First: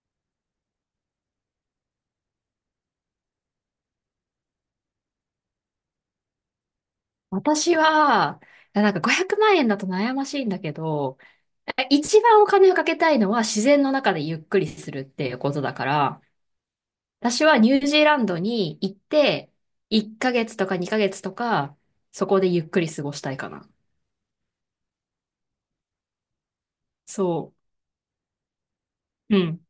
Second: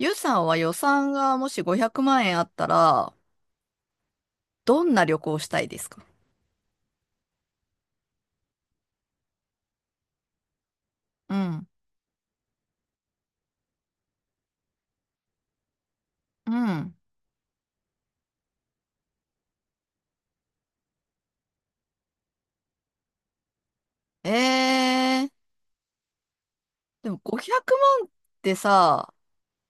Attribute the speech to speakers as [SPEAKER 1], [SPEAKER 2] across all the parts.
[SPEAKER 1] ゆうさんは予算がもし500万円あったら、どんな旅行をしたいですか？
[SPEAKER 2] 私は、500万円だと悩ましいんだけど、
[SPEAKER 1] うん。
[SPEAKER 2] 一番お金をかけたいのは自然の中でゆっくりするっていうことだから、
[SPEAKER 1] うん。
[SPEAKER 2] 私はニュージーランドに行って、1ヶ月とか2ヶ月とか、そこでゆっくり過ごしたいかな。
[SPEAKER 1] えー、でも
[SPEAKER 2] そ
[SPEAKER 1] 500万ってさ、
[SPEAKER 2] う。うん。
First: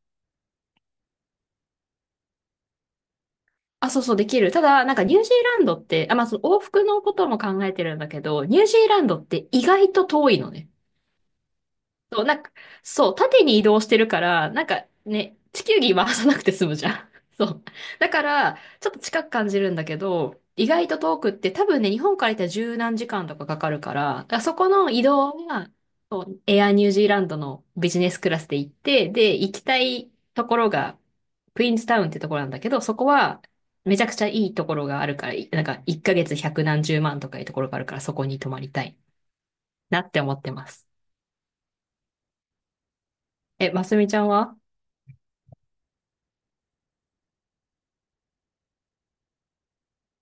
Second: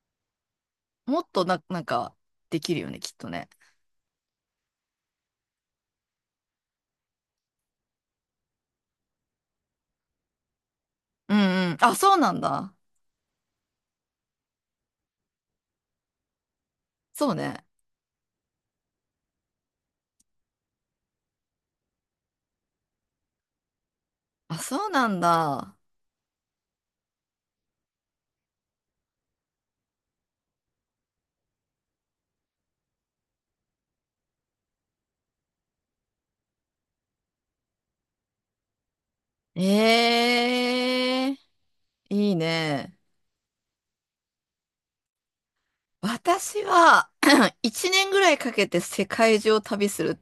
[SPEAKER 1] もっとな、なんか、できるよね、きっとね。
[SPEAKER 2] あ、そうそう、できる。ただ、ニュージーランドって、まあその往復のことも考えてるんだけど、ニュージーランドって意外と遠いのね。
[SPEAKER 1] うんうん。あ、そうなんだ。
[SPEAKER 2] そう、縦に移動してるから、なんかね、地球儀回さなくて済むじゃん。
[SPEAKER 1] そ う
[SPEAKER 2] そう。
[SPEAKER 1] ね。
[SPEAKER 2] だから、ちょっと近く感じるんだけど、意外と遠くって多分ね、日本から行ったら十何時間とかかかるから、だからそ
[SPEAKER 1] あ、
[SPEAKER 2] こ
[SPEAKER 1] そう
[SPEAKER 2] の移
[SPEAKER 1] なん
[SPEAKER 2] 動は、
[SPEAKER 1] だ。
[SPEAKER 2] そうエアニュージーランドのビジネスクラスで行って、で、行きたいところが、クイーンズタウンってところなんだけど、そこは、めちゃくちゃいいところがあるから、なんか、1ヶ月百何十万とかいうところがあるから、そこに泊まりたいなって思ってます。
[SPEAKER 1] えー、いいね。
[SPEAKER 2] え、ますみちゃんは？
[SPEAKER 1] 私は1年 ぐらいかけて世界中を旅する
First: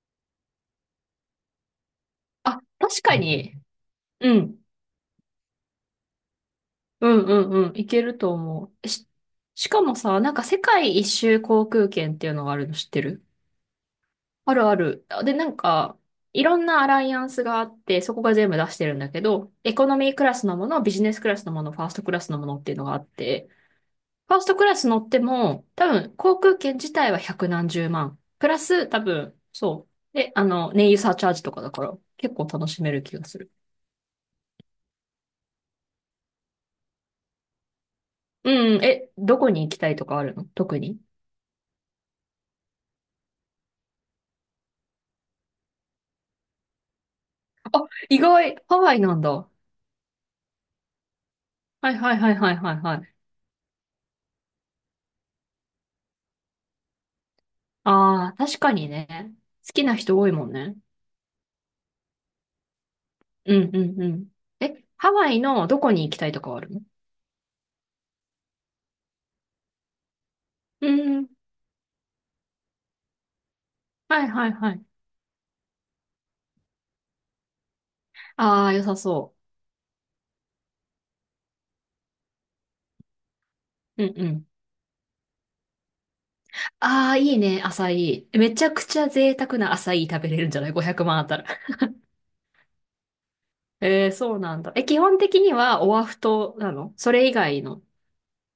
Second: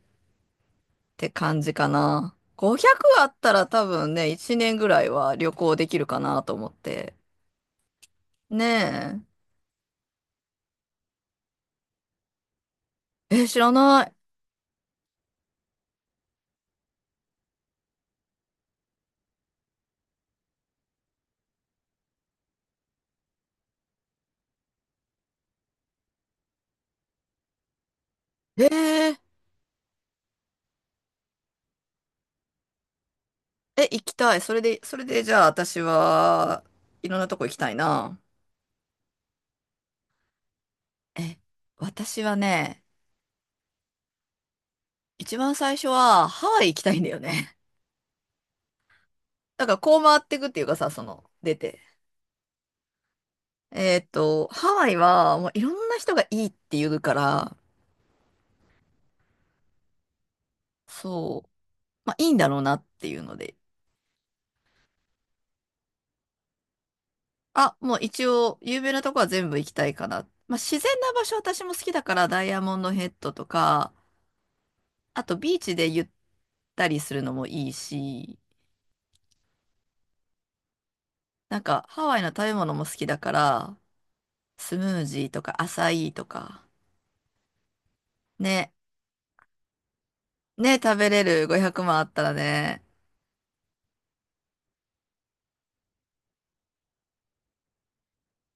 [SPEAKER 1] て感じかな。
[SPEAKER 2] あ、確か
[SPEAKER 1] 500あった
[SPEAKER 2] に。
[SPEAKER 1] ら多分ね、
[SPEAKER 2] う
[SPEAKER 1] 1
[SPEAKER 2] ん。
[SPEAKER 1] 年ぐらいは旅行できるかなと思っ
[SPEAKER 2] う
[SPEAKER 1] て。
[SPEAKER 2] んうんうん。いけると思う。
[SPEAKER 1] ね
[SPEAKER 2] しかもさ、なんか世界一周航空券っていうのがあるの知ってる？
[SPEAKER 1] え。え、知らな
[SPEAKER 2] あるある。で、なんか、いろんなアライアンスがあって、そこが全部出してるんだけど、エコノミークラスのもの、ビジネスクラスのもの、ファーストクラスのものっていうのがあって、ファーストクラス乗っても、多分、航空券自体は百何十万。プラ
[SPEAKER 1] い。
[SPEAKER 2] ス、多分、そう。で、あの、燃油サーチャージとかだから、結構楽しめる気がする。
[SPEAKER 1] え、行きたい。それでじゃあ私はいろんなとこ行きたいな。
[SPEAKER 2] うん、え、どこに行きたいとかあるの特に？
[SPEAKER 1] え、私はね、一番最初はハワイ行きたいんだよね。
[SPEAKER 2] 意外、ハワイなんだ。は
[SPEAKER 1] だからこう回っていくっていうかさ、出て。
[SPEAKER 2] いはいはいはいはいはい。
[SPEAKER 1] ハワイはもういろんな人がいいって言うから、
[SPEAKER 2] ああ、確かにね。好きな人多いもんね。
[SPEAKER 1] そう、まあいいんだろうなっていうの
[SPEAKER 2] う
[SPEAKER 1] で、
[SPEAKER 2] んうんうん。え、ハワイのどこに行きたいとかはあるの？
[SPEAKER 1] あ、もう一応、有名なとこは全部行きたいかな。まあ、自
[SPEAKER 2] う
[SPEAKER 1] 然な場
[SPEAKER 2] ん。
[SPEAKER 1] 所私も好きだから、ダイヤモンドヘッドとか、
[SPEAKER 2] はいはいはい。
[SPEAKER 1] あとビーチでゆったりするのもいいし、
[SPEAKER 2] ああ、良さそ
[SPEAKER 1] なんかハワイの食べ物も好きだから、
[SPEAKER 2] う。うんうん。
[SPEAKER 1] スムージーとかアサイーとか、
[SPEAKER 2] ああ、いいね、アサイー。めちゃ
[SPEAKER 1] ね、
[SPEAKER 2] くちゃ贅沢なアサイー食べれるんじゃない？
[SPEAKER 1] ね、食
[SPEAKER 2] 500
[SPEAKER 1] べ
[SPEAKER 2] 万あ
[SPEAKER 1] れ
[SPEAKER 2] ったら。
[SPEAKER 1] る500万あったらね、
[SPEAKER 2] えー、そうなんだ。え、基本的にはオアフ島なの？それ以外の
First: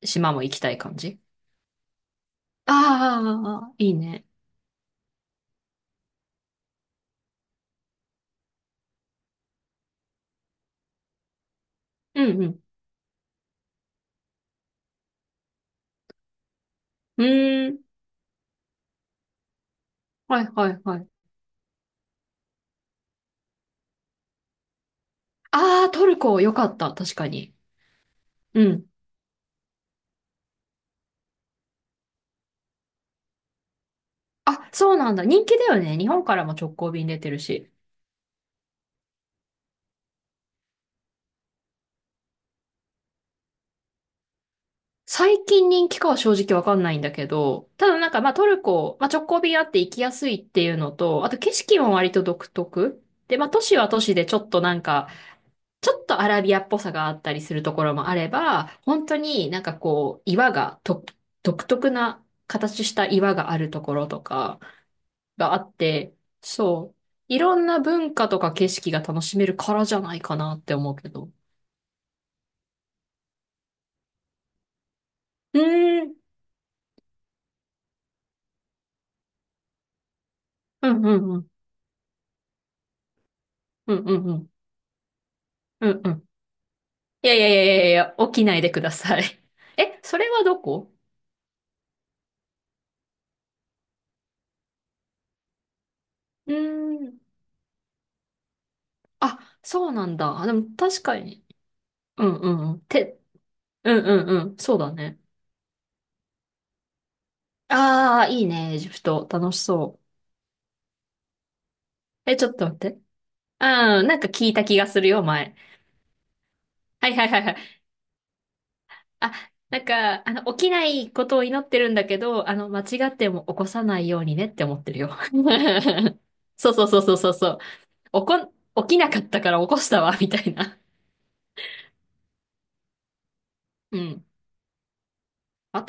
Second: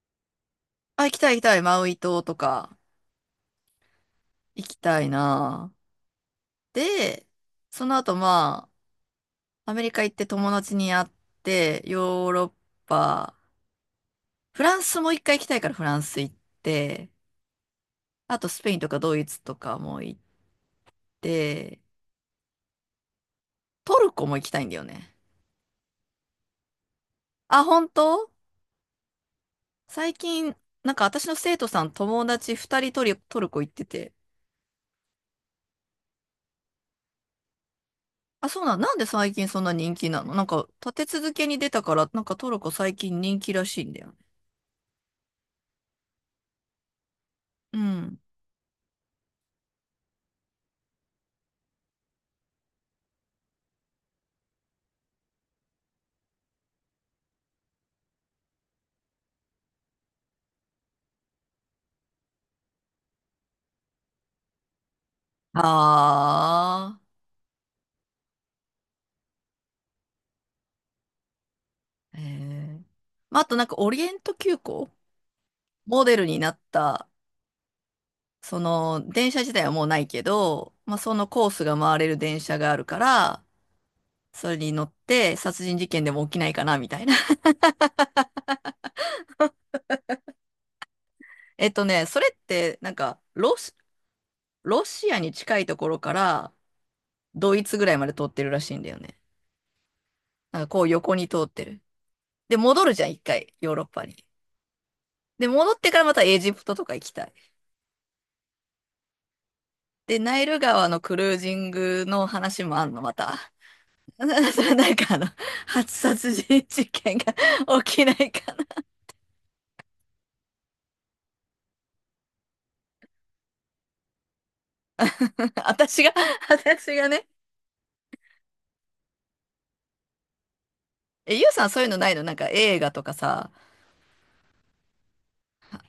[SPEAKER 2] 島も行きたい感
[SPEAKER 1] あ、行き
[SPEAKER 2] じ？
[SPEAKER 1] たい行きたい、マウイ島とか、
[SPEAKER 2] ああ、いいね。
[SPEAKER 1] 行きたいな。で、その後まあ、アメリカ行って友達に会って、
[SPEAKER 2] う
[SPEAKER 1] ヨー
[SPEAKER 2] ん
[SPEAKER 1] ロ
[SPEAKER 2] う
[SPEAKER 1] ッ
[SPEAKER 2] ん。
[SPEAKER 1] パ、フランスも一回行きたいからフランス行って、
[SPEAKER 2] うーん。
[SPEAKER 1] あとスペインとかドイツとかも行っ
[SPEAKER 2] はいはいはい。
[SPEAKER 1] て、トルコも行きたいんだよね。
[SPEAKER 2] ああ、トルコ良かった。確かに。
[SPEAKER 1] あ、本当？
[SPEAKER 2] うん。
[SPEAKER 1] 最近、なんか私の生徒さん友達2人トルコ行ってて。
[SPEAKER 2] あ、そうなんだ。人気だよね。日本からも直行便出てるし。
[SPEAKER 1] あ、なんで最近そんな人気なの？なんか立て続けに出たから、なんかトルコ最近人気らしいんだよね。
[SPEAKER 2] 最近人気かは正直わかんないんだけど、
[SPEAKER 1] う
[SPEAKER 2] ただ
[SPEAKER 1] ん。
[SPEAKER 2] まあトルコ、まあ直行便あって行きやすいっていうのと、あと景色も割と独特。で、まあ都市は都市でちょっとなんか、ちょっとアラビアっぽさがあったりするところもあれば、本当になんかこう、岩がと、独特な形した岩があるところとか、があって、そう。
[SPEAKER 1] あ
[SPEAKER 2] いろんな文化とか景色が楽しめるからじゃないかなって思うけど。
[SPEAKER 1] あ、ええまあ、あとなんかオリエント急行
[SPEAKER 2] うー
[SPEAKER 1] モデ
[SPEAKER 2] ん。
[SPEAKER 1] ルになったその電車自体はもうないけど、
[SPEAKER 2] う
[SPEAKER 1] まあ、
[SPEAKER 2] んう
[SPEAKER 1] その
[SPEAKER 2] んう
[SPEAKER 1] コ
[SPEAKER 2] ん。
[SPEAKER 1] ースが回れる電車があるから、
[SPEAKER 2] うんうんう
[SPEAKER 1] そ
[SPEAKER 2] ん。
[SPEAKER 1] れに乗って殺人事
[SPEAKER 2] うん
[SPEAKER 1] 件で
[SPEAKER 2] う
[SPEAKER 1] も
[SPEAKER 2] ん。
[SPEAKER 1] 起きないかなみたいな。
[SPEAKER 2] いやい やいやいやいや、起きないでください。え、それはどこ？
[SPEAKER 1] それってなんかロシアに近いところか
[SPEAKER 2] う
[SPEAKER 1] ら
[SPEAKER 2] ーん。
[SPEAKER 1] ドイツぐらいまで通ってるらしいんだよね。
[SPEAKER 2] あ、そうなんだ。あで
[SPEAKER 1] なん
[SPEAKER 2] も
[SPEAKER 1] かこう
[SPEAKER 2] 確
[SPEAKER 1] 横
[SPEAKER 2] か
[SPEAKER 1] に通
[SPEAKER 2] に。
[SPEAKER 1] ってる。
[SPEAKER 2] うんう
[SPEAKER 1] で、
[SPEAKER 2] んうん。
[SPEAKER 1] 戻るじゃん、一
[SPEAKER 2] て、
[SPEAKER 1] 回、ヨーロッ
[SPEAKER 2] う
[SPEAKER 1] パ
[SPEAKER 2] ん
[SPEAKER 1] に。
[SPEAKER 2] うんうん。そうだね。
[SPEAKER 1] で、戻ってからまたエジプトとか行きたい。
[SPEAKER 2] ああ、いいね、エジプト。楽しそ
[SPEAKER 1] で、ナイル川のクルージングの
[SPEAKER 2] う。え、ちょっ
[SPEAKER 1] 話
[SPEAKER 2] と待
[SPEAKER 1] も
[SPEAKER 2] っ
[SPEAKER 1] あん
[SPEAKER 2] て。
[SPEAKER 1] の、また。
[SPEAKER 2] うん、な んか聞いた気が
[SPEAKER 1] なん
[SPEAKER 2] する
[SPEAKER 1] かあ
[SPEAKER 2] よ、
[SPEAKER 1] の、
[SPEAKER 2] 前。
[SPEAKER 1] 初殺人事
[SPEAKER 2] はい
[SPEAKER 1] 件
[SPEAKER 2] はい
[SPEAKER 1] が
[SPEAKER 2] はいはい。
[SPEAKER 1] 起きないか
[SPEAKER 2] あ、なんか、あの、起きないことを祈ってるんだけど、あの、間違っても起こさないようにねって思ってるよ。
[SPEAKER 1] 私が、
[SPEAKER 2] そうそう
[SPEAKER 1] 私
[SPEAKER 2] そう
[SPEAKER 1] が
[SPEAKER 2] そう
[SPEAKER 1] ね。
[SPEAKER 2] そうそう。起こ、起きなかったから起こしたわ、みたいな。
[SPEAKER 1] え、ゆうさんそういうのないの？なんか映画とかさ、
[SPEAKER 2] うん。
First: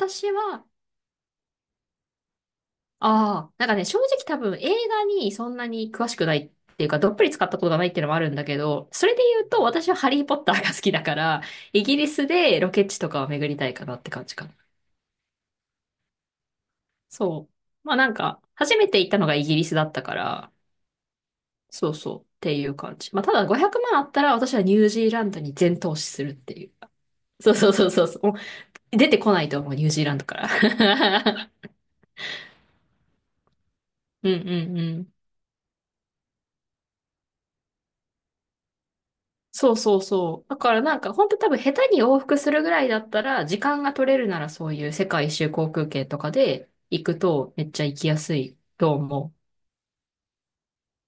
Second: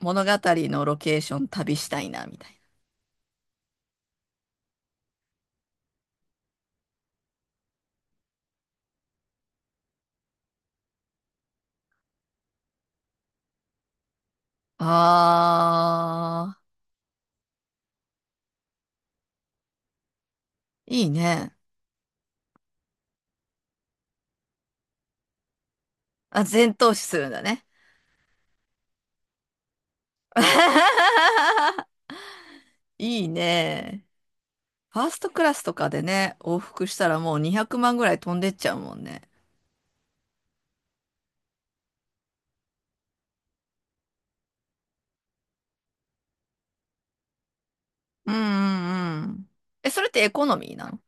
[SPEAKER 1] 物語
[SPEAKER 2] は、
[SPEAKER 1] のロケーション旅したいな、みたいな。
[SPEAKER 2] ああ、なんかね、正直多分映画にそんなに詳しくないっていうか、どっぷり使ったことがないっていうのもあるんだけど、それで言うと私はハリーポッターが好きだから、イギリスでロケ地とかを巡りたいかなって感じかな。
[SPEAKER 1] あ
[SPEAKER 2] そう。まあなんか、初めて行ったのがイギリスだったから、
[SPEAKER 1] ー、いいね。
[SPEAKER 2] そうそう。っていう感じ。まあ、ただ500万あったら私はニュージーランドに全投資するっ
[SPEAKER 1] あ、
[SPEAKER 2] ていう。
[SPEAKER 1] 全投資するんだ
[SPEAKER 2] そう
[SPEAKER 1] ね。
[SPEAKER 2] そうそうそうそう。もう出てこないと思う、ニュージーランドから。
[SPEAKER 1] いいね。
[SPEAKER 2] うんうんう
[SPEAKER 1] ファー
[SPEAKER 2] ん。
[SPEAKER 1] ストクラスとかでね、往復したらもう200万ぐらい飛んでっちゃうもんね。
[SPEAKER 2] そうそうそう。だからなんか本当多分下手に往復するぐらいだったら、時間が取れるならそういう世界一周航空券とかで行くとめっちゃ行きや
[SPEAKER 1] うん
[SPEAKER 2] す
[SPEAKER 1] う
[SPEAKER 2] いと
[SPEAKER 1] んう
[SPEAKER 2] 思う。
[SPEAKER 1] ん。え、それってエコノミーなの？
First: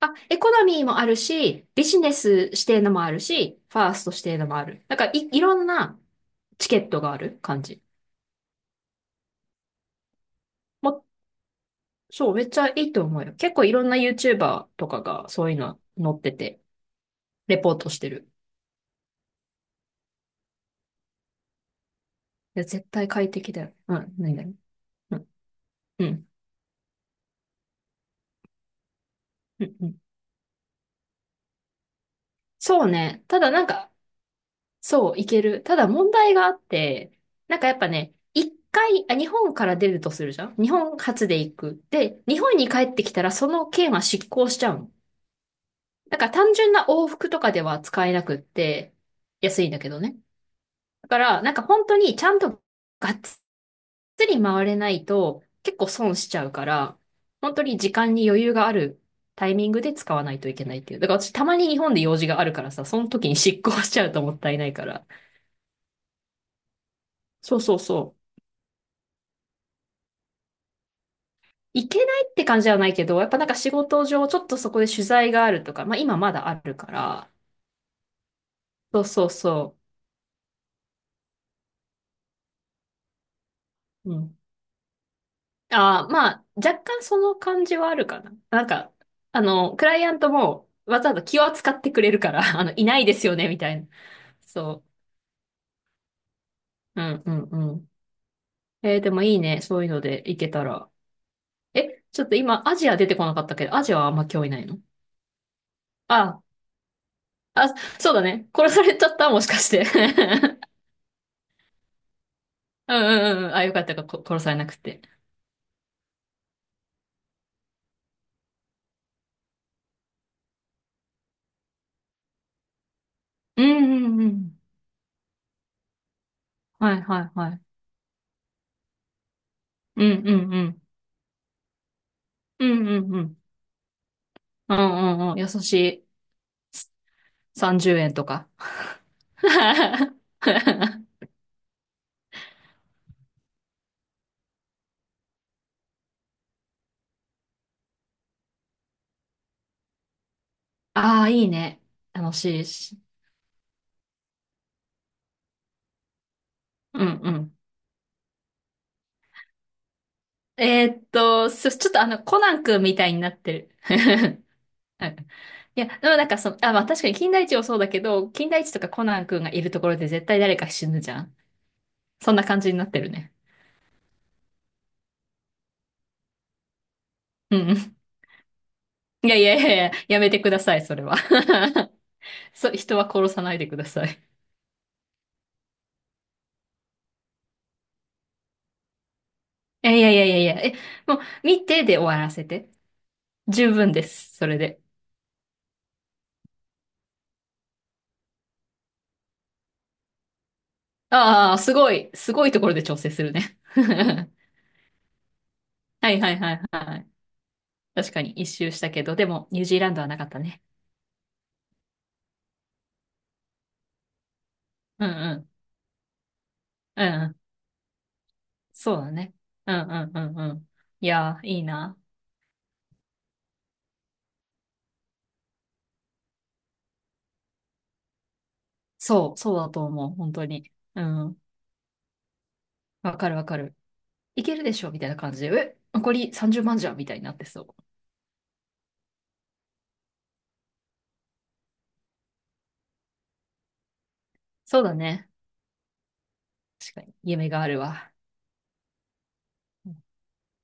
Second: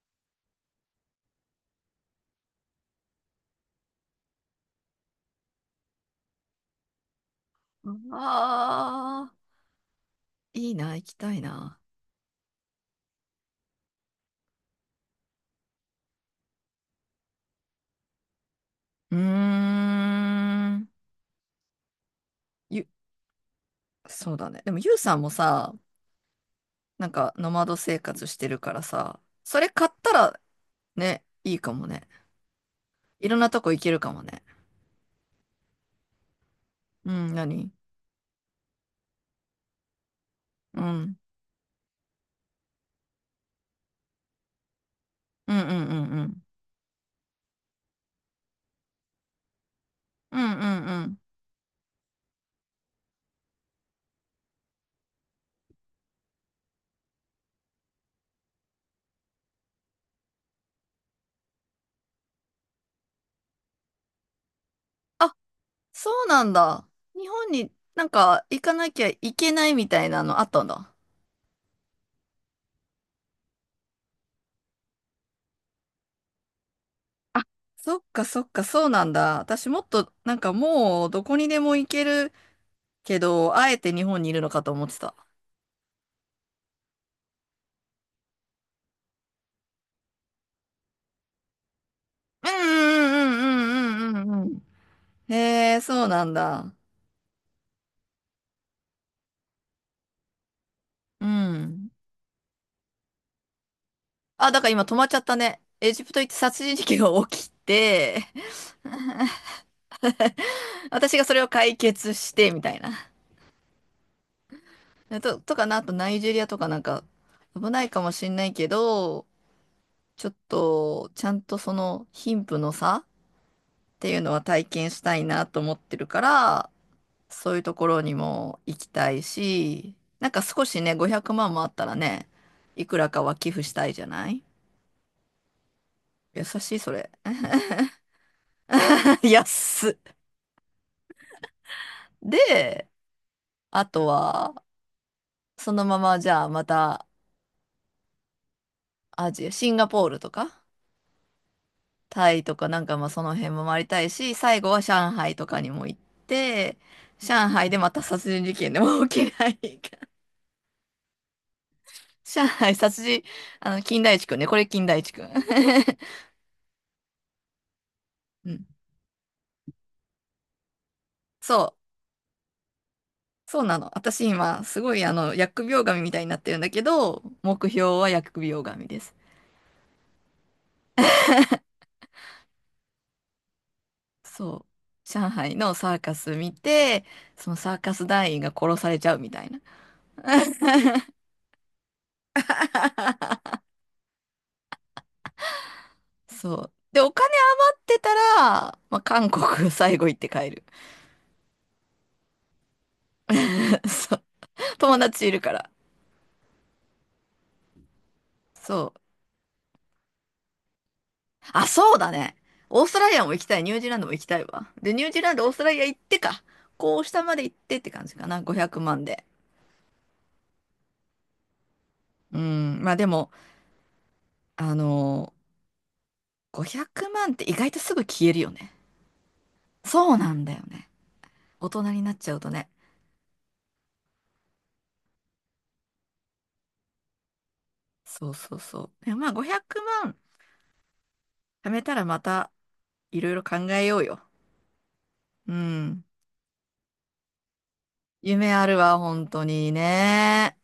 [SPEAKER 2] あ、エコノミーもあるし、ビジネス指定のもあるし、ファースト指定のもある。いろんなチケットがある感じ。
[SPEAKER 1] ああー、いいな、行き
[SPEAKER 2] も
[SPEAKER 1] たいな。
[SPEAKER 2] そう、めっちゃいいと思うよ。結構いろんな YouTuber とかがそういうの載ってて、レポートしてる。
[SPEAKER 1] うーん。
[SPEAKER 2] いや、
[SPEAKER 1] ゆ
[SPEAKER 2] 絶対快適だよ。うん、
[SPEAKER 1] そ
[SPEAKER 2] 何
[SPEAKER 1] うだ
[SPEAKER 2] 々。
[SPEAKER 1] ね。でも、ユウさ
[SPEAKER 2] う
[SPEAKER 1] ん
[SPEAKER 2] ん、
[SPEAKER 1] もさ、
[SPEAKER 2] うん、
[SPEAKER 1] なんか、ノマド生活してるからさ、そ
[SPEAKER 2] う
[SPEAKER 1] れ
[SPEAKER 2] ん。う
[SPEAKER 1] 買っ
[SPEAKER 2] ん
[SPEAKER 1] たら、ね、いいかもね。
[SPEAKER 2] そうね。
[SPEAKER 1] いろん
[SPEAKER 2] た
[SPEAKER 1] な
[SPEAKER 2] だ
[SPEAKER 1] と
[SPEAKER 2] なん
[SPEAKER 1] こ行け
[SPEAKER 2] か、
[SPEAKER 1] るかもね。
[SPEAKER 2] そう、いける。ただ問題があって、
[SPEAKER 1] うん、
[SPEAKER 2] なんか
[SPEAKER 1] 何？
[SPEAKER 2] やっぱね、一回、あ、日本から出るとするじゃん。日
[SPEAKER 1] うん。う
[SPEAKER 2] 本
[SPEAKER 1] ん
[SPEAKER 2] 初で行く。で、日本に帰ってきたらその券は失効しちゃうの。
[SPEAKER 1] うんう
[SPEAKER 2] だ
[SPEAKER 1] んう
[SPEAKER 2] から
[SPEAKER 1] ん。
[SPEAKER 2] 単純な往復とかでは使えなくって、安いんだけどね。
[SPEAKER 1] うんうんう
[SPEAKER 2] だか
[SPEAKER 1] ん。
[SPEAKER 2] ら、なんか本当にちゃんとがっっつり回れないと結構損しちゃうから、本当に時間に余裕があるタイミングで使わないといけないっていう。だから私たまに日本で用事があるからさ、その時に執行しちゃうともったいないから。
[SPEAKER 1] あ、そうなんだ。日本
[SPEAKER 2] そう
[SPEAKER 1] に
[SPEAKER 2] そう
[SPEAKER 1] なん
[SPEAKER 2] そう。
[SPEAKER 1] か行かなきゃいけないみたいなのあったんだ。
[SPEAKER 2] いけないって感じじゃないけど、やっぱなんか仕事上ちょっとそこで取材があるとか、まあ今まだあるから、
[SPEAKER 1] あ、そっかそっか、そう
[SPEAKER 2] そ
[SPEAKER 1] な
[SPEAKER 2] う
[SPEAKER 1] ん
[SPEAKER 2] そう
[SPEAKER 1] だ。私
[SPEAKER 2] そ
[SPEAKER 1] もっと、なんかもう、どこにでも行けるけど、あえて日
[SPEAKER 2] う。う
[SPEAKER 1] 本にい
[SPEAKER 2] ん。
[SPEAKER 1] るのかと思ってた。
[SPEAKER 2] ああ、まあ若干その感じはあるかな。なんか、あの、クライアントもわざわざ気を扱ってくれるから、
[SPEAKER 1] うん
[SPEAKER 2] あの、いないですよね、みたいな。
[SPEAKER 1] うんうんうんうんうんう
[SPEAKER 2] そ
[SPEAKER 1] ん。へえ、そうなんだ。
[SPEAKER 2] う。うんうんうん。えー、でもいいね。そういうので行けたら。
[SPEAKER 1] うん。
[SPEAKER 2] え、ちょっと今、アジア出てこなかったけど、アジアはあんま興味
[SPEAKER 1] あ、
[SPEAKER 2] な
[SPEAKER 1] だか
[SPEAKER 2] い
[SPEAKER 1] ら
[SPEAKER 2] の？
[SPEAKER 1] 今止まっちゃったね。エジプト行って
[SPEAKER 2] あ、
[SPEAKER 1] 殺人事件が起き
[SPEAKER 2] あ、そうだ
[SPEAKER 1] て、
[SPEAKER 2] ね。殺されちゃったもしかして。
[SPEAKER 1] 私がそれを解決して、みたい な。
[SPEAKER 2] うんうんうん。あ、よかったか、こ殺されなくて。
[SPEAKER 1] でと、とかな、あとナイジェリアとかなんか、危ないかもしんないけど、ちょっと、ちゃんとその貧富の差っ
[SPEAKER 2] うんう
[SPEAKER 1] ていう
[SPEAKER 2] んう
[SPEAKER 1] のは
[SPEAKER 2] ん。
[SPEAKER 1] 体験したいなと思ってるから、
[SPEAKER 2] はいはいは
[SPEAKER 1] そうい
[SPEAKER 2] い。
[SPEAKER 1] うところにも行きたいし、
[SPEAKER 2] うん
[SPEAKER 1] なん
[SPEAKER 2] う
[SPEAKER 1] か
[SPEAKER 2] んう
[SPEAKER 1] 少し
[SPEAKER 2] ん。
[SPEAKER 1] ね、500万もあったらね、
[SPEAKER 2] う
[SPEAKER 1] い
[SPEAKER 2] ん
[SPEAKER 1] く
[SPEAKER 2] う
[SPEAKER 1] ら
[SPEAKER 2] んう
[SPEAKER 1] かは
[SPEAKER 2] ん。
[SPEAKER 1] 寄付したいじゃない？
[SPEAKER 2] うんうんうん。優しい。
[SPEAKER 1] 優しい、それ。
[SPEAKER 2] 30円とか。
[SPEAKER 1] 安っ。で、あとは、そのままじゃあまたアジア、シンガポールとか、
[SPEAKER 2] ああ、いいね。
[SPEAKER 1] タ
[SPEAKER 2] 楽
[SPEAKER 1] イと
[SPEAKER 2] しい
[SPEAKER 1] かなんか
[SPEAKER 2] し。
[SPEAKER 1] まあその辺も回りたいし、最後は上海とかにも行って、
[SPEAKER 2] うんう
[SPEAKER 1] 上
[SPEAKER 2] ん。
[SPEAKER 1] 海でまた殺人事件でも起きないか。
[SPEAKER 2] えーっと、そちょっとあの、コ
[SPEAKER 1] 上
[SPEAKER 2] ナン
[SPEAKER 1] 海
[SPEAKER 2] 君み
[SPEAKER 1] 殺
[SPEAKER 2] たいに
[SPEAKER 1] 人、
[SPEAKER 2] なって
[SPEAKER 1] あ
[SPEAKER 2] る。
[SPEAKER 1] の、金田一くんね。これ金田
[SPEAKER 2] は
[SPEAKER 1] 一
[SPEAKER 2] い。
[SPEAKER 1] くん。
[SPEAKER 2] いや、でもなんかその、あ、まあ確かに金田一もそうだけど、金
[SPEAKER 1] う
[SPEAKER 2] 田
[SPEAKER 1] ん。
[SPEAKER 2] 一とかコナン君がいるところで絶対誰か死ぬじゃん。
[SPEAKER 1] そう。
[SPEAKER 2] そんな感じになってるね。
[SPEAKER 1] そうなの。私今、すごいあの、疫病神みたいになってるんだけど、
[SPEAKER 2] う
[SPEAKER 1] 目
[SPEAKER 2] んう
[SPEAKER 1] 標
[SPEAKER 2] ん。
[SPEAKER 1] は疫病神です。
[SPEAKER 2] いやいやいやいや、やめてください、それは。そう、人は殺さないでください。
[SPEAKER 1] そう。上海のサーカス見て、そのサーカス団員が殺されちゃうみたいな。
[SPEAKER 2] いやいやいやいやいや、え、もう、見てで終わらせて。十分です、それで。
[SPEAKER 1] そう。で、お金あってたら、まあ、韓国最後行って帰る。
[SPEAKER 2] ああ、すごい、すごいところで調整するね。
[SPEAKER 1] そう。友達いるから。
[SPEAKER 2] はいはいはいはい。確かに一周し
[SPEAKER 1] そ
[SPEAKER 2] た
[SPEAKER 1] う。
[SPEAKER 2] けど、でも、ニュージーランドはなかったね。
[SPEAKER 1] あ、そうだね。オーストラリアも行きたい。ニュージーランドも行きたいわ。で、ニ
[SPEAKER 2] う
[SPEAKER 1] ュ
[SPEAKER 2] ん
[SPEAKER 1] ージーラ
[SPEAKER 2] う
[SPEAKER 1] ンド、オ
[SPEAKER 2] ん。
[SPEAKER 1] ーストラリア行ってか。こ
[SPEAKER 2] う
[SPEAKER 1] う、
[SPEAKER 2] ん
[SPEAKER 1] 下
[SPEAKER 2] う
[SPEAKER 1] まで
[SPEAKER 2] ん。
[SPEAKER 1] 行ってって感じかな。500
[SPEAKER 2] そう
[SPEAKER 1] 万
[SPEAKER 2] だ
[SPEAKER 1] で。
[SPEAKER 2] ね。うんうんうんうん。いやー、いいな。
[SPEAKER 1] うん。まあでも、あのー500万って意外とすぐ消えるよね。
[SPEAKER 2] そう、そうだと思う、
[SPEAKER 1] そうな
[SPEAKER 2] 本
[SPEAKER 1] ん
[SPEAKER 2] 当
[SPEAKER 1] だよ
[SPEAKER 2] に。
[SPEAKER 1] ね。
[SPEAKER 2] うん。
[SPEAKER 1] 大人になっちゃうとね。
[SPEAKER 2] わかるわかる。いけるでしょみたいな感じで、え、残り30万じゅうまんじゃんみたいになってそう。
[SPEAKER 1] そうそうそう。でもまあ500万貯めたらまたいろいろ考えようよ。
[SPEAKER 2] そうだね。
[SPEAKER 1] うん。
[SPEAKER 2] 確かに。夢があるわ。
[SPEAKER 1] 夢あるわ、本当にね。